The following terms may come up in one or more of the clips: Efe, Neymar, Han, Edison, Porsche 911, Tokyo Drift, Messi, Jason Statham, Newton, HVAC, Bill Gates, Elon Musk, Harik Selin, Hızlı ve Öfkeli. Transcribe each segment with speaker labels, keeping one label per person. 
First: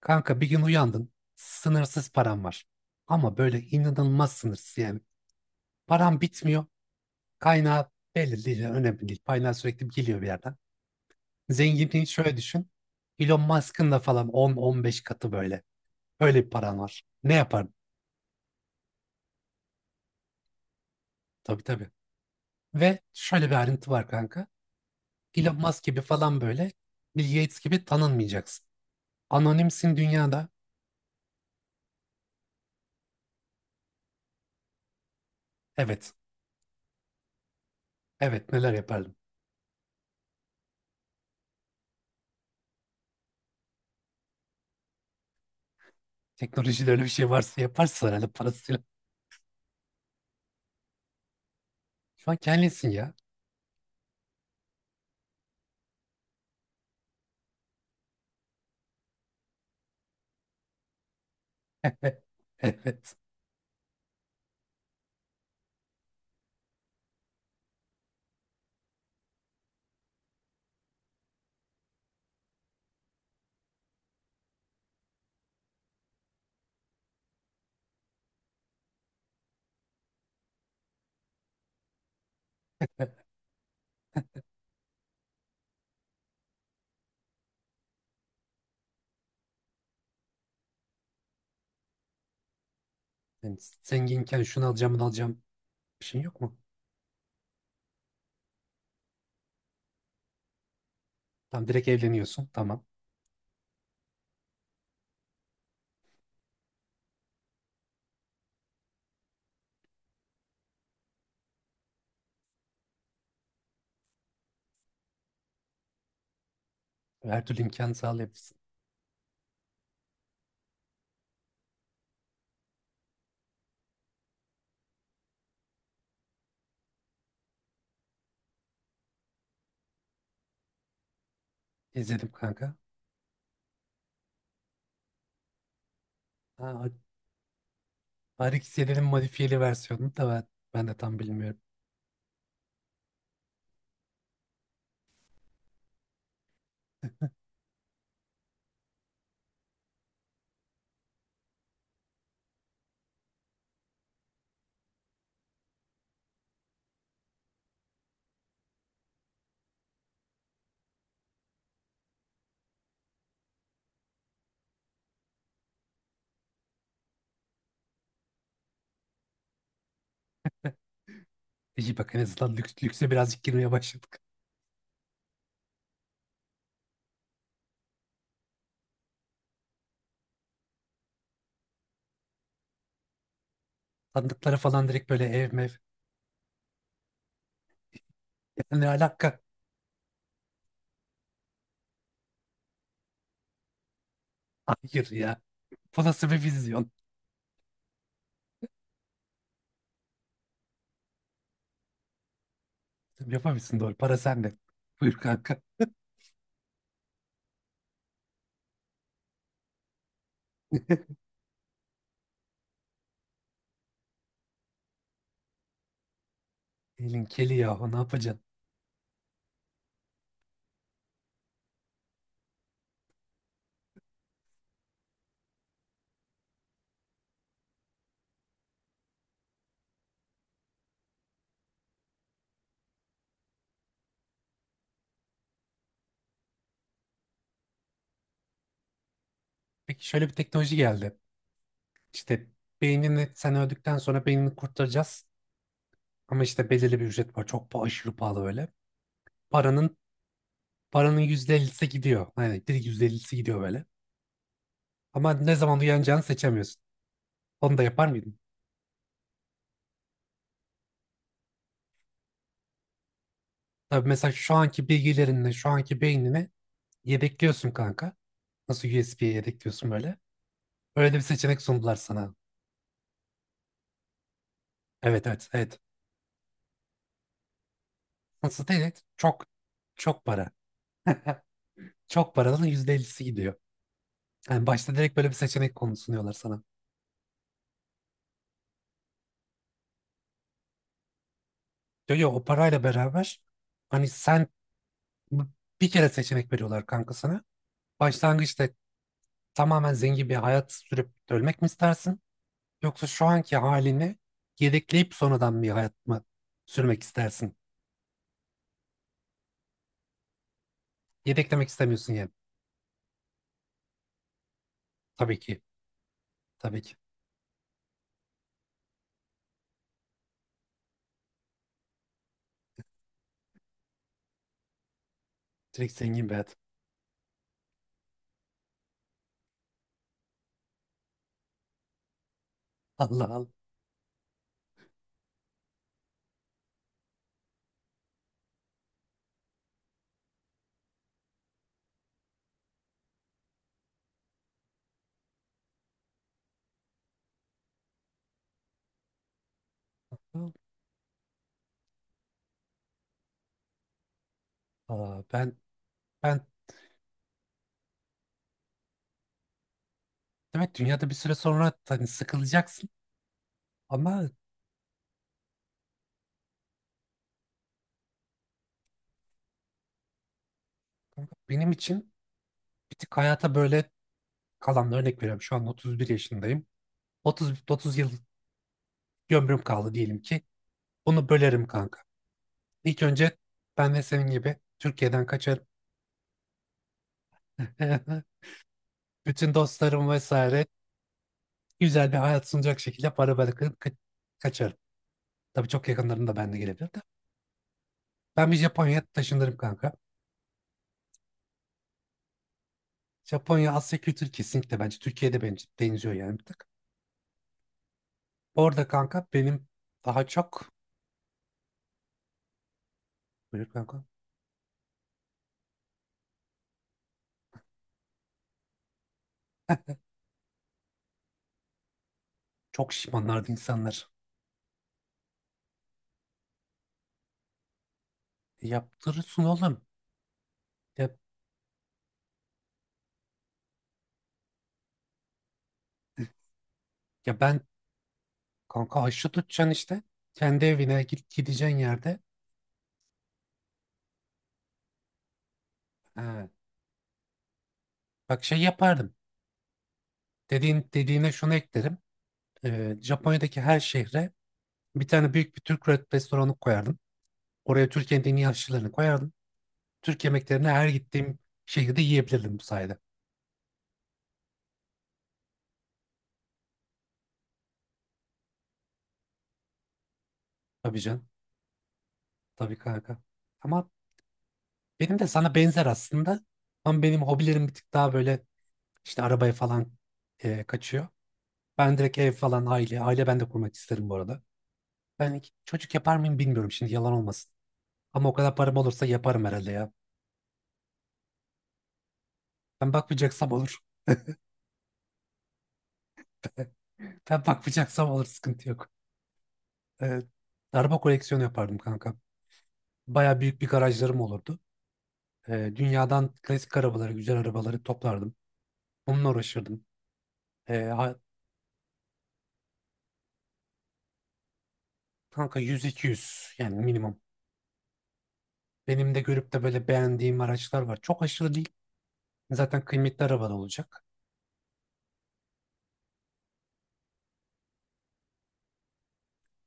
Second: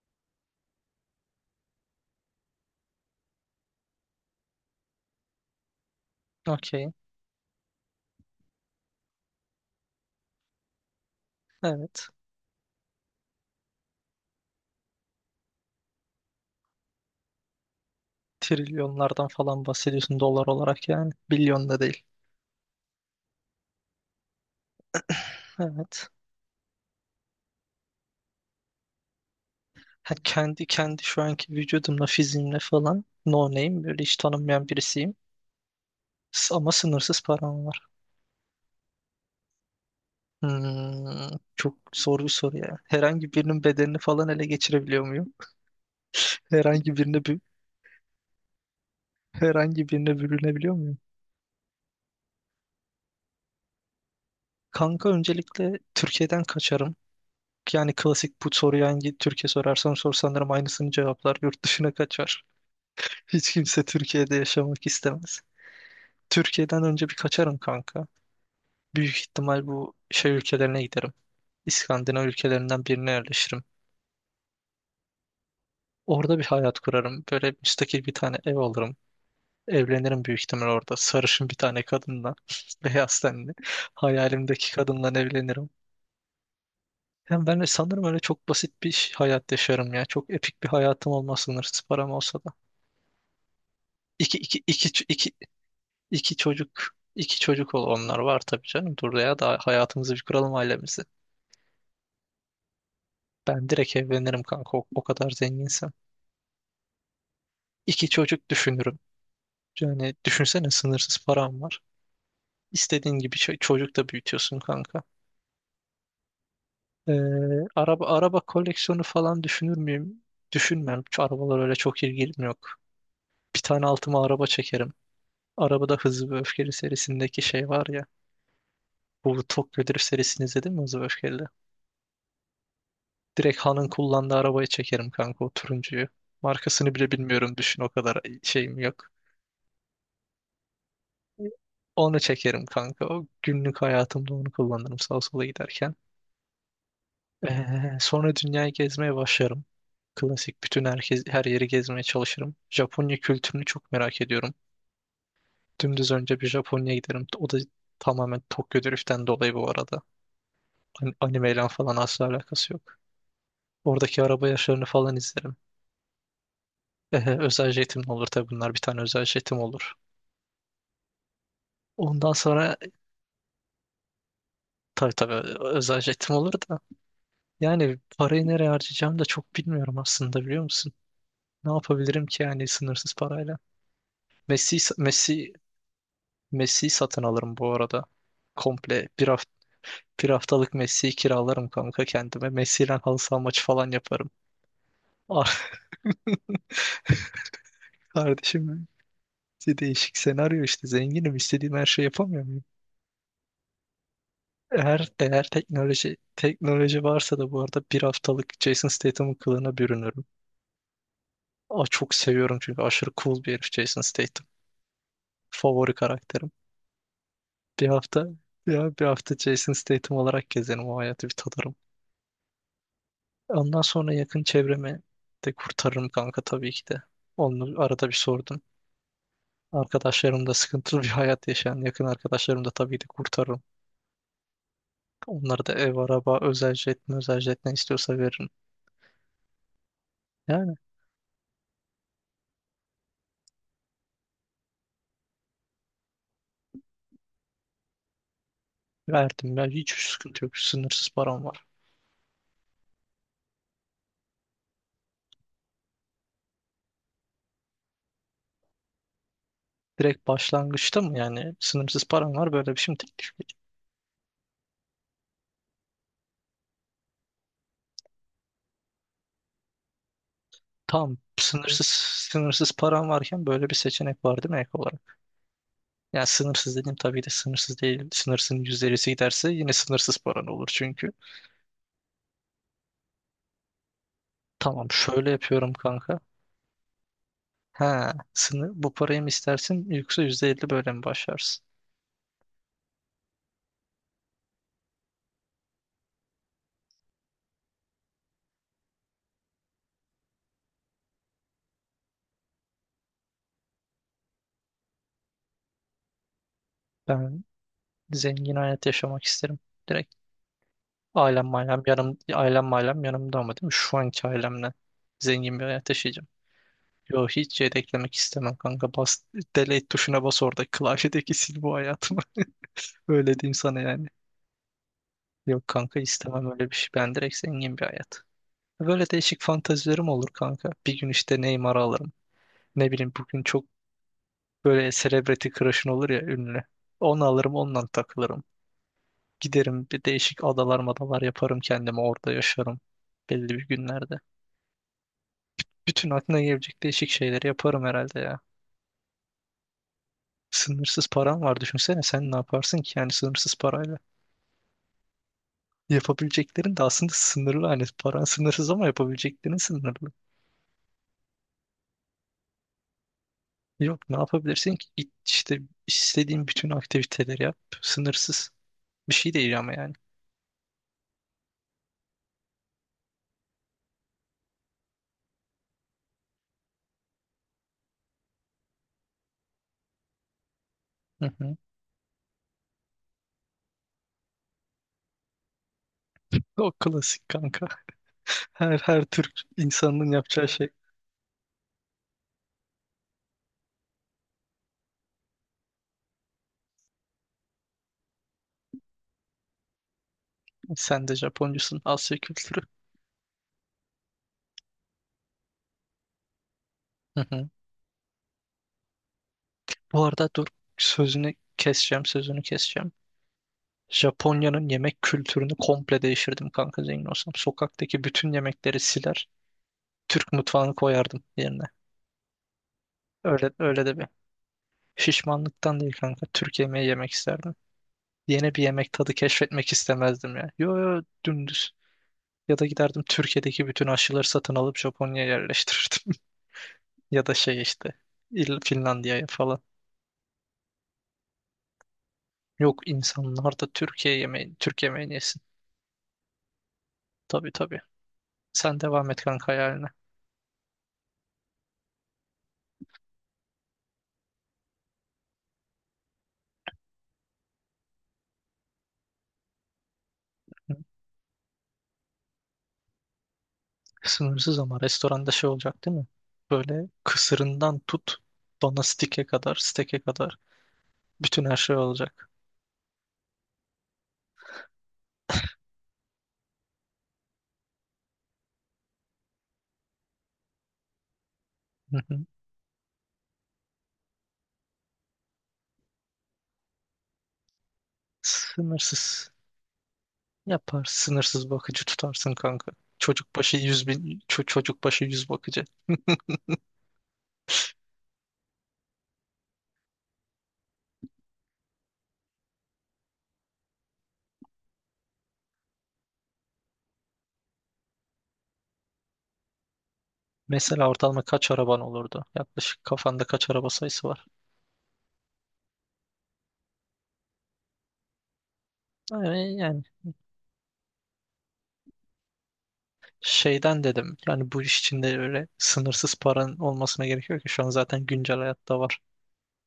Speaker 1: Kanka bir gün uyandın, sınırsız param var. Ama böyle inanılmaz sınırsız yani. Param bitmiyor,
Speaker 2: Okey.
Speaker 1: kaynağı belli değil, yani önemli değil. Kaynağı sürekli geliyor bir yerden. Zenginliği
Speaker 2: Evet.
Speaker 1: şöyle düşün, Elon Musk'ın da falan 10-15 katı böyle. Öyle bir paran var. Ne yapardın?
Speaker 2: Trilyonlardan falan bahsediyorsun dolar olarak yani.
Speaker 1: Tabii
Speaker 2: Bilyon da
Speaker 1: tabii.
Speaker 2: değil.
Speaker 1: Ve şöyle bir ayrıntı var kanka. Elon Musk gibi
Speaker 2: Evet.
Speaker 1: falan böyle, Bill Gates gibi tanınmayacaksın. Anonimsin
Speaker 2: Ha,
Speaker 1: dünyada.
Speaker 2: kendi şu anki vücudumla, fiziğimle falan no name böyle hiç tanınmayan birisiyim.
Speaker 1: Evet,
Speaker 2: Ama sınırsız param var.
Speaker 1: evet neler yapardım.
Speaker 2: Çok zor bir soru ya. Herhangi birinin bedenini falan ele geçirebiliyor muyum?
Speaker 1: Teknolojide
Speaker 2: Herhangi
Speaker 1: öyle bir
Speaker 2: birine
Speaker 1: şey
Speaker 2: bü-
Speaker 1: varsa yaparsın herhalde parasıyla.
Speaker 2: Herhangi birine bürünebiliyor muyum?
Speaker 1: Şu an kendisin ya.
Speaker 2: Kanka öncelikle Türkiye'den kaçarım. Yani klasik bu soruyu hangi Türkiye sorarsan sor sanırım aynısını cevaplar. Yurt dışına kaçar.
Speaker 1: Evet.
Speaker 2: Hiç kimse Türkiye'de yaşamak istemez. Türkiye'den önce bir kaçarım kanka. Büyük ihtimal bu şey ülkelerine giderim. İskandinav ülkelerinden birine yerleşirim. Orada bir hayat kurarım. Böyle müstakil bir tane ev alırım. Evlenirim büyük ihtimal orada. Sarışın bir tane kadınla. Beyaz tenli. Hayalimdeki kadınla evlenirim. Hem ben de sanırım öyle çok basit bir hayat yaşarım ya. Çok epik bir hayatım olmaz sınırsız param olsa da.
Speaker 1: Yani
Speaker 2: İki,
Speaker 1: zenginken
Speaker 2: iki,
Speaker 1: şunu alacağım bunu
Speaker 2: iki, iki,
Speaker 1: alacağım bir şey
Speaker 2: İki
Speaker 1: yok mu?
Speaker 2: çocuk, iki çocuk ol onlar var tabii canım. Dur ya da hayatımızı bir kuralım ailemizi.
Speaker 1: Tam direkt evleniyorsun. Tamam.
Speaker 2: Ben direkt evlenirim kanka o kadar zenginsem. İki çocuk düşünürüm. Yani düşünsene sınırsız param var. İstediğin gibi çocuk da büyütüyorsun kanka. Ee,
Speaker 1: Her türlü imkanı
Speaker 2: araba
Speaker 1: sağlayabilirsin.
Speaker 2: koleksiyonu falan düşünür müyüm? Düşünmem. Şu arabalar öyle çok ilgim yok. Bir tane altıma araba çekerim. Arabada Hızlı ve Öfkeli serisindeki şey var ya. Bu Tokyo Drift serisini izledin mi Hızlı ve Öfkeli?
Speaker 1: İzledim kanka.
Speaker 2: Direkt Han'ın kullandığı arabaya çekerim kanka o turuncuyu.
Speaker 1: Ha,
Speaker 2: Markasını bile bilmiyorum düşün o kadar
Speaker 1: Harik
Speaker 2: şeyim
Speaker 1: Selin'in
Speaker 2: yok.
Speaker 1: modifiyeli versiyonunu da ben de tam bilmiyorum.
Speaker 2: Onu çekerim kanka. O günlük hayatımda onu kullanırım sağa sola giderken. Ee, sonra dünyayı gezmeye başlarım. Klasik bütün herkes, her yeri gezmeye çalışırım. Japonya kültürünü çok merak ediyorum. Dümdüz önce bir Japonya'ya giderim. O da tamamen Tokyo Drift'ten dolayı bu arada. Animeyle falan asla alakası yok. Oradaki araba yarışlarını falan izlerim. Özel jetim olur tabii bunlar. Bir tane özel jetim olur.
Speaker 1: İyi bak en
Speaker 2: Ondan
Speaker 1: azından
Speaker 2: sonra
Speaker 1: lükse birazcık girmeye başladık.
Speaker 2: tabii özel jetim olur da. Yani parayı nereye harcayacağımı da çok bilmiyorum aslında biliyor musun? Ne yapabilirim ki yani sınırsız parayla?
Speaker 1: Sandıklara
Speaker 2: Messi
Speaker 1: falan direkt böyle ev
Speaker 2: Messi
Speaker 1: mev.
Speaker 2: Messi satın alırım bu arada.
Speaker 1: Yani ne
Speaker 2: Komple bir
Speaker 1: alaka?
Speaker 2: hafta Bir haftalık Messi'yi kiralarım kanka kendime. Messi'yle halı saha maçı falan yaparım.
Speaker 1: Hayır ya.
Speaker 2: Ah,
Speaker 1: Bu nasıl bir vizyon?
Speaker 2: Kardeşim benim. İşte değişik senaryo işte zenginim istediğim her şeyi yapamıyor muyum?
Speaker 1: Yapamıyorsun doğru. Para sende.
Speaker 2: Eğer
Speaker 1: Buyur
Speaker 2: eğer
Speaker 1: kanka.
Speaker 2: teknoloji varsa da bu arada bir haftalık Jason Statham'ın kılığına bürünürüm. Çok seviyorum çünkü aşırı cool bir herif Jason Statham. Favori karakterim.
Speaker 1: Elin keli
Speaker 2: Bir
Speaker 1: yahu ne
Speaker 2: hafta
Speaker 1: yapacaksın?
Speaker 2: bir hafta Jason Statham olarak gezerim o hayatı bir tadarım. Ondan sonra yakın çevremi de kurtarırım kanka tabii ki de. Onu arada bir sordum. Arkadaşlarım da sıkıntılı bir hayat yaşayan yakın arkadaşlarım da tabii de kurtarırım. Onlara da ev, araba, özel jet ne istiyorsa veririm.
Speaker 1: Peki şöyle bir
Speaker 2: Yani
Speaker 1: teknoloji geldi. İşte beynini sen öldükten sonra beynini kurtaracağız. Ama işte belirli bir ücret var. Çok aşırı pahalı böyle.
Speaker 2: verdim ya hiç
Speaker 1: Paranın
Speaker 2: sıkıntı yok. Sınırsız
Speaker 1: paranın
Speaker 2: param var.
Speaker 1: %50'si gidiyor. Aynen direkt %50'si gidiyor böyle. Ama ne zaman uyanacağını seçemiyorsun. Onu da yapar mıydın?
Speaker 2: Direkt başlangıçta mı yani sınırsız param var böyle bir şey mi teklif.
Speaker 1: Tabii mesela şu anki bilgilerinle, şu anki beynini yedekliyorsun kanka. Nasıl USB'ye yedekliyorsun böyle. Öyle
Speaker 2: Tam
Speaker 1: bir seçenek
Speaker 2: sınırsız
Speaker 1: sundular sana.
Speaker 2: Sınırsız param varken böyle bir seçenek var değil mi ek olarak?
Speaker 1: Evet evet evet.
Speaker 2: Yani sınırsız dedim tabii de sınırsız değil. Sınırsın
Speaker 1: Nasıl değil? Evet.
Speaker 2: %50'si
Speaker 1: Çok
Speaker 2: giderse yine sınırsız
Speaker 1: çok
Speaker 2: paran
Speaker 1: para.
Speaker 2: olur çünkü.
Speaker 1: Çok paranın %50'si gidiyor. Yani
Speaker 2: Tamam
Speaker 1: başta direkt böyle
Speaker 2: şöyle
Speaker 1: bir
Speaker 2: yapıyorum
Speaker 1: seçenek konu
Speaker 2: kanka.
Speaker 1: sunuyorlar sana.
Speaker 2: Ha, sınır, bu parayı mı istersin yoksa %50 böyle mi başlarsın?
Speaker 1: Diyor ya o parayla beraber hani sen bir kere seçenek veriyorlar kanka sana. Başlangıçta tamamen zengin bir hayat sürüp ölmek mi istersin? Yoksa şu anki halini yedekleyip sonradan bir hayat mı sürmek
Speaker 2: Ben
Speaker 1: istersin?
Speaker 2: zengin hayat yaşamak isterim. Direkt
Speaker 1: Yedeklemek istemiyorsun yani.
Speaker 2: ailem mailem yanımda ama değil mi? Şu anki ailemle
Speaker 1: Tabii
Speaker 2: zengin
Speaker 1: ki.
Speaker 2: bir hayat yaşayacağım.
Speaker 1: Tabii ki.
Speaker 2: Yo hiç yedeklemek istemem kanka. Delete tuşuna bas orada klavyedeki sil bu hayatımı. Öyle diyeyim sana yani. Yok
Speaker 1: Direkt
Speaker 2: kanka
Speaker 1: zengin bir
Speaker 2: istemem
Speaker 1: hayat.
Speaker 2: öyle bir şey. Ben direkt zengin bir hayat. Böyle değişik fantazilerim olur kanka. Bir gün işte Neymar'ı alırım. Ne bileyim bugün
Speaker 1: Allah
Speaker 2: çok böyle celebrity crush'ın olur ya ünlü. Onu alırım ondan takılırım. Giderim bir değişik adalar madalar yaparım kendime orada yaşarım. Belli bir günlerde. Bütün aklına gelebilecek değişik şeyleri yaparım herhalde ya.
Speaker 1: Allah.
Speaker 2: Sınırsız param var düşünsene sen ne yaparsın ki yani sınırsız parayla.
Speaker 1: Aa, ben ben
Speaker 2: Yapabileceklerin de aslında sınırlı hani paran sınırsız ama yapabileceklerin sınırlı.
Speaker 1: demek dünyada bir süre sonra hani sıkılacaksın
Speaker 2: Yok ne
Speaker 1: ama
Speaker 2: yapabilirsin ki? İşte istediğin bütün aktiviteleri yap. Sınırsız. Bir şey değil ama yani.
Speaker 1: kanka benim için bir tık hayata böyle kalan örnek veriyorum. Şu an 31 yaşındayım. 30 yıl ömrüm kaldı diyelim ki. Bunu
Speaker 2: Hı hı.
Speaker 1: bölerim kanka. İlk önce ben de senin gibi Türkiye'den kaçarım.
Speaker 2: O klasik kanka. Her Türk
Speaker 1: Bütün dostlarım
Speaker 2: insanının yapacağı
Speaker 1: vesaire
Speaker 2: şey.
Speaker 1: güzel bir hayat sunacak şekilde para bırakıp kaçarım. Tabii çok yakınlarında ben de gelebilir de. Ben bir Japonya'ya taşınırım kanka.
Speaker 2: Sen de Japoncusun. Asya kültürü.
Speaker 1: Japonya Asya kültürü kesinlikle bence Türkiye'de bence benziyor yani bir tık.
Speaker 2: Hı hı.
Speaker 1: Orada kanka benim
Speaker 2: Bu
Speaker 1: daha
Speaker 2: arada dur
Speaker 1: çok
Speaker 2: sözünü keseceğim.
Speaker 1: buyur kanka
Speaker 2: Japonya'nın yemek kültürünü komple değiştirdim kanka zengin olsam. Sokaktaki bütün yemekleri siler. Türk mutfağını koyardım yerine.
Speaker 1: çok şişmanlardı
Speaker 2: Öyle öyle de bir.
Speaker 1: insanlar.
Speaker 2: Şişmanlıktan değil kanka. Türk yemeği yemek isterdim. Yeni bir yemek tadı
Speaker 1: Yaptırırsın
Speaker 2: keşfetmek
Speaker 1: oğlum.
Speaker 2: istemezdim ya. Yo yo
Speaker 1: Ya,
Speaker 2: dümdüz. Ya da giderdim Türkiye'deki bütün aşıları satın alıp Japonya'ya yerleştirirdim. Ya da
Speaker 1: ya ben
Speaker 2: şey işte İl-
Speaker 1: kanka
Speaker 2: Finlandiya'ya
Speaker 1: haşlı
Speaker 2: falan.
Speaker 1: tutacaksın işte. Kendi evine git gideceğin yerde.
Speaker 2: Yok insanlar da Türk yemeğini yesin.
Speaker 1: Ha,
Speaker 2: Tabii tabii.
Speaker 1: bak şey
Speaker 2: Sen devam
Speaker 1: yapardım.
Speaker 2: et kanka hayaline.
Speaker 1: Dediğine şunu eklerim. Japonya'daki her şehre bir tane büyük bir Türk restoranı koyardım. Oraya Türkiye'nin en iyi aşçılarını koyardım. Türk yemeklerini
Speaker 2: Hı.
Speaker 1: her gittiğim şehirde yiyebilirdim bu sayede.
Speaker 2: Sınırsız ama restoranda şey olacak değil mi? Böyle kısırından tut bana steke kadar
Speaker 1: Tabii can.
Speaker 2: bütün her şey olacak.
Speaker 1: Tabii kanka. Ama benim de sana benzer aslında. Ama benim hobilerim bir tık daha böyle işte arabaya falan kaçıyor.
Speaker 2: Hı
Speaker 1: Ben direkt
Speaker 2: hı.
Speaker 1: ev falan aile. Aile ben de kurmak isterim bu arada. Ben hiç çocuk yapar mıyım bilmiyorum şimdi yalan olmasın. Ama o kadar param olursa
Speaker 2: Sınırsız.
Speaker 1: yaparım herhalde ya.
Speaker 2: Yapar. Sınırsız bakıcı tutarsın kanka.
Speaker 1: Ben bakmayacaksam olur.
Speaker 2: Çocuk başı 100 bakıcı.
Speaker 1: Ben bakmayacaksam alır, sıkıntı yok. Ee, araba koleksiyonu yapardım kanka. Baya büyük bir garajlarım olurdu. Dünyadan klasik arabaları, güzel arabaları toplardım. Onunla uğraşırdım. Ee,
Speaker 2: Mesela
Speaker 1: ha-
Speaker 2: ortalama kaç araban olurdu? Yaklaşık kafanda kaç araba sayısı var?
Speaker 1: kanka 100-200 yani minimum. Benim de görüp
Speaker 2: Yani,
Speaker 1: de
Speaker 2: yani
Speaker 1: böyle beğendiğim araçlar var. Çok aşırı değil. Zaten kıymetli araba da
Speaker 2: şeyden
Speaker 1: olacak.
Speaker 2: dedim. Yani bu iş içinde öyle sınırsız paran olmasına gerek yok ki. Şu an zaten güncel hayatta var.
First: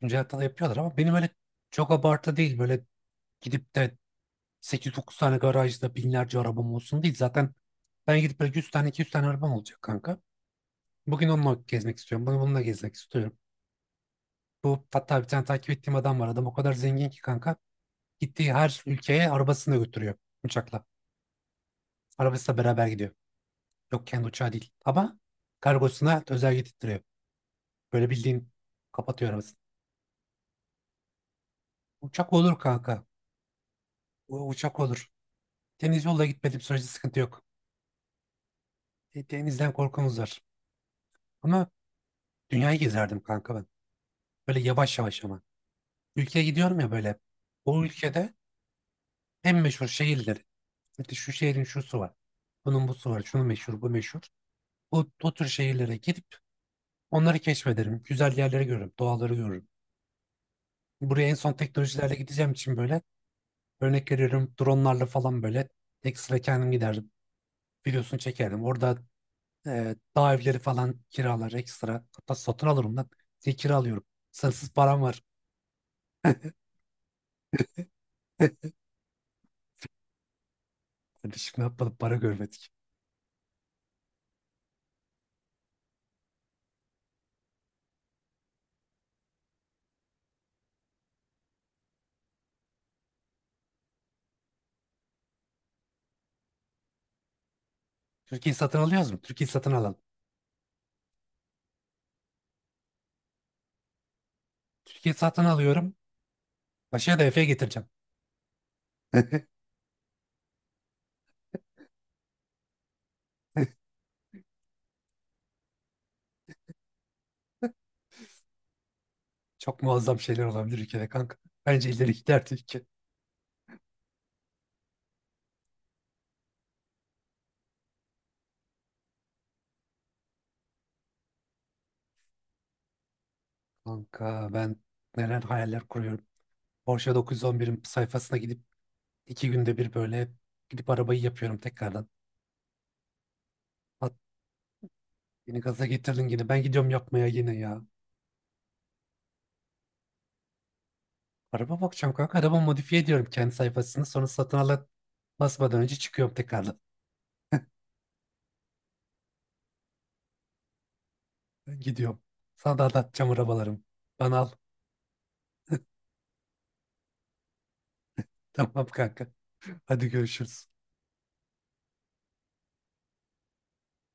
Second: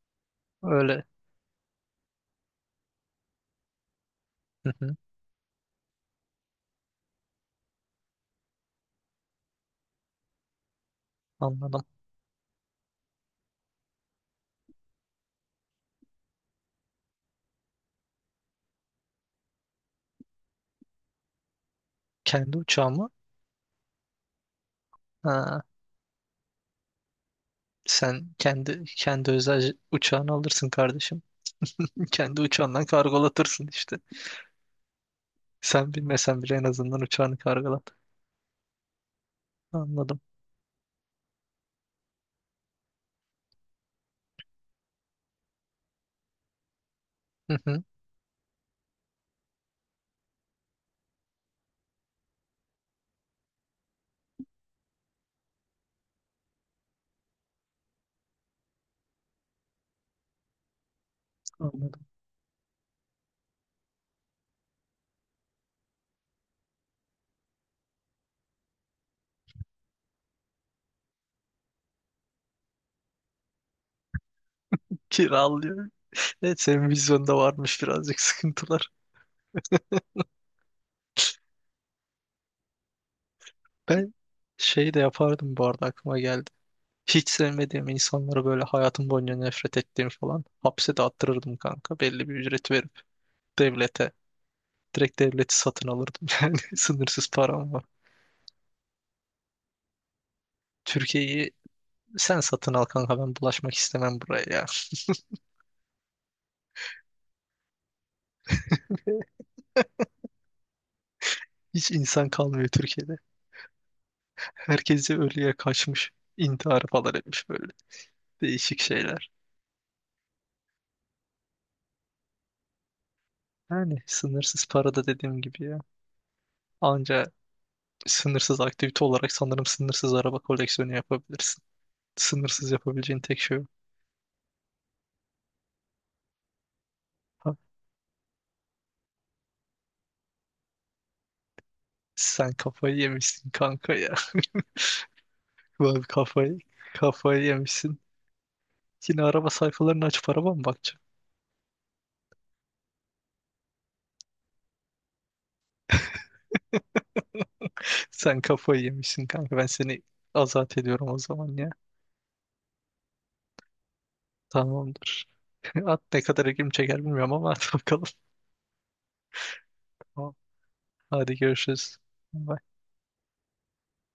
Speaker 1: Güncel hata yapıyorlar ama
Speaker 2: Öyle.
Speaker 1: benim öyle çok abartı değil. Böyle gidip de
Speaker 2: Hı hı,
Speaker 1: 8-9 tane garajda binlerce arabam olsun değil. Zaten ben gidip böyle 100 tane 200 tane arabam olacak kanka. Bugün onunla
Speaker 2: anladım.
Speaker 1: gezmek istiyorum. Bunu bununla gezmek istiyorum. Bu hatta bir tane takip ettiğim adam var. Adam o kadar zengin ki kanka. Gittiği her ülkeye arabasını da götürüyor uçakla. Arabasıyla
Speaker 2: Kendi
Speaker 1: beraber gidiyor.
Speaker 2: uçağımı?
Speaker 1: Yok kendi uçağı değil. Ama
Speaker 2: Ha,
Speaker 1: kargosuna özel getirtiyor. Böyle
Speaker 2: sen
Speaker 1: bildiğin
Speaker 2: kendi
Speaker 1: kapatıyor
Speaker 2: kendi
Speaker 1: arabasını.
Speaker 2: özel uçağını alırsın kardeşim.
Speaker 1: Uçak
Speaker 2: Kendi
Speaker 1: olur
Speaker 2: uçağından
Speaker 1: kanka.
Speaker 2: kargolatırsın işte.
Speaker 1: Uçak olur.
Speaker 2: Sen
Speaker 1: Deniz yolla
Speaker 2: bilmesen bile
Speaker 1: gitmediğim
Speaker 2: en
Speaker 1: sürece
Speaker 2: azından
Speaker 1: sıkıntı
Speaker 2: uçağını
Speaker 1: yok.
Speaker 2: kargolat.
Speaker 1: Denizden korkumuz
Speaker 2: Anladım.
Speaker 1: var. Ama dünyayı gezerdim kanka ben. Böyle yavaş yavaş ama. Ülkeye gidiyorum ya böyle. O ülkede en meşhur şehirleri, İşte şu şehrin şusu var. Bunun busu var. Şunu meşhur, bu meşhur. O tür şehirlere gidip onları keşfederim. Güzel yerleri görürüm, doğaları görürüm. Buraya en son
Speaker 2: Anladım.
Speaker 1: teknolojilerle gideceğim için böyle örnek veriyorum dronlarla falan böyle ekstra kendim giderdim. Videosunu çekerdim. Orada dağ evleri falan kiralar ekstra. Hatta satın alırım lan. Diye kira alıyorum. Sınırsız param var.
Speaker 2: Kiralıyor. Evet senin vizyonda varmış birazcık sıkıntılar.
Speaker 1: Hadi şimdi yapmadık para görmedik.
Speaker 2: Ben şey de yapardım bu arada aklıma geldi. Hiç sevmediğim insanlara böyle hayatım boyunca nefret ettiğim falan hapse de attırırdım kanka. Belli bir ücret verip devlete. Direkt devleti satın alırdım yani sınırsız param var.
Speaker 1: Türkiye'yi satın alıyoruz mu? Türkiye'yi satın alalım.
Speaker 2: Türkiye'yi sen satın al kanka ben bulaşmak istemem buraya ya.
Speaker 1: Türkiye'yi satın alıyorum. Başa da Efe'ye getireceğim.
Speaker 2: Hiç insan kalmıyor Türkiye'de. Herkesi ölüye kaçmış. İntihar falan etmiş böyle. Değişik şeyler.
Speaker 1: Çok muazzam şeyler olabilir ülkede kanka. Bence ileri gider Türkiye.
Speaker 2: Yani sınırsız para da dediğim gibi ya. Anca sınırsız aktivite olarak sanırım sınırsız araba koleksiyonu yapabilirsin. Sınırsız yapabileceğin tek şey o.
Speaker 1: Kanka ben neler hayaller kuruyorum. Porsche
Speaker 2: Ha,
Speaker 1: 911'in sayfasına gidip 2 günde bir böyle gidip arabayı yapıyorum tekrardan.
Speaker 2: sen kafayı yemişsin kanka
Speaker 1: At,
Speaker 2: ya.
Speaker 1: beni gaza
Speaker 2: Vallahi
Speaker 1: getirdin yine. Ben gidiyorum yapmaya
Speaker 2: kafayı
Speaker 1: yine ya.
Speaker 2: yemişsin. Yine araba sayfalarını açıp araba mı bakacağım?
Speaker 1: Araba bakacağım kanka. Araba modifiye ediyorum kendi sayfasını. Sonra satın alan basmadan önce çıkıyorum tekrardan.
Speaker 2: Sen kafayı yemişsin kanka. Ben seni azat ediyorum o zaman ya.
Speaker 1: Ben gidiyorum. Sana da anlatacağım arabalarımı. Bana al.
Speaker 2: Tamamdır. At ne kadar ilgimi çeker bilmiyorum ama at bakalım.
Speaker 1: Tamam kanka. Hadi
Speaker 2: Tamam.
Speaker 1: görüşürüz.
Speaker 2: Hadi görüşürüz.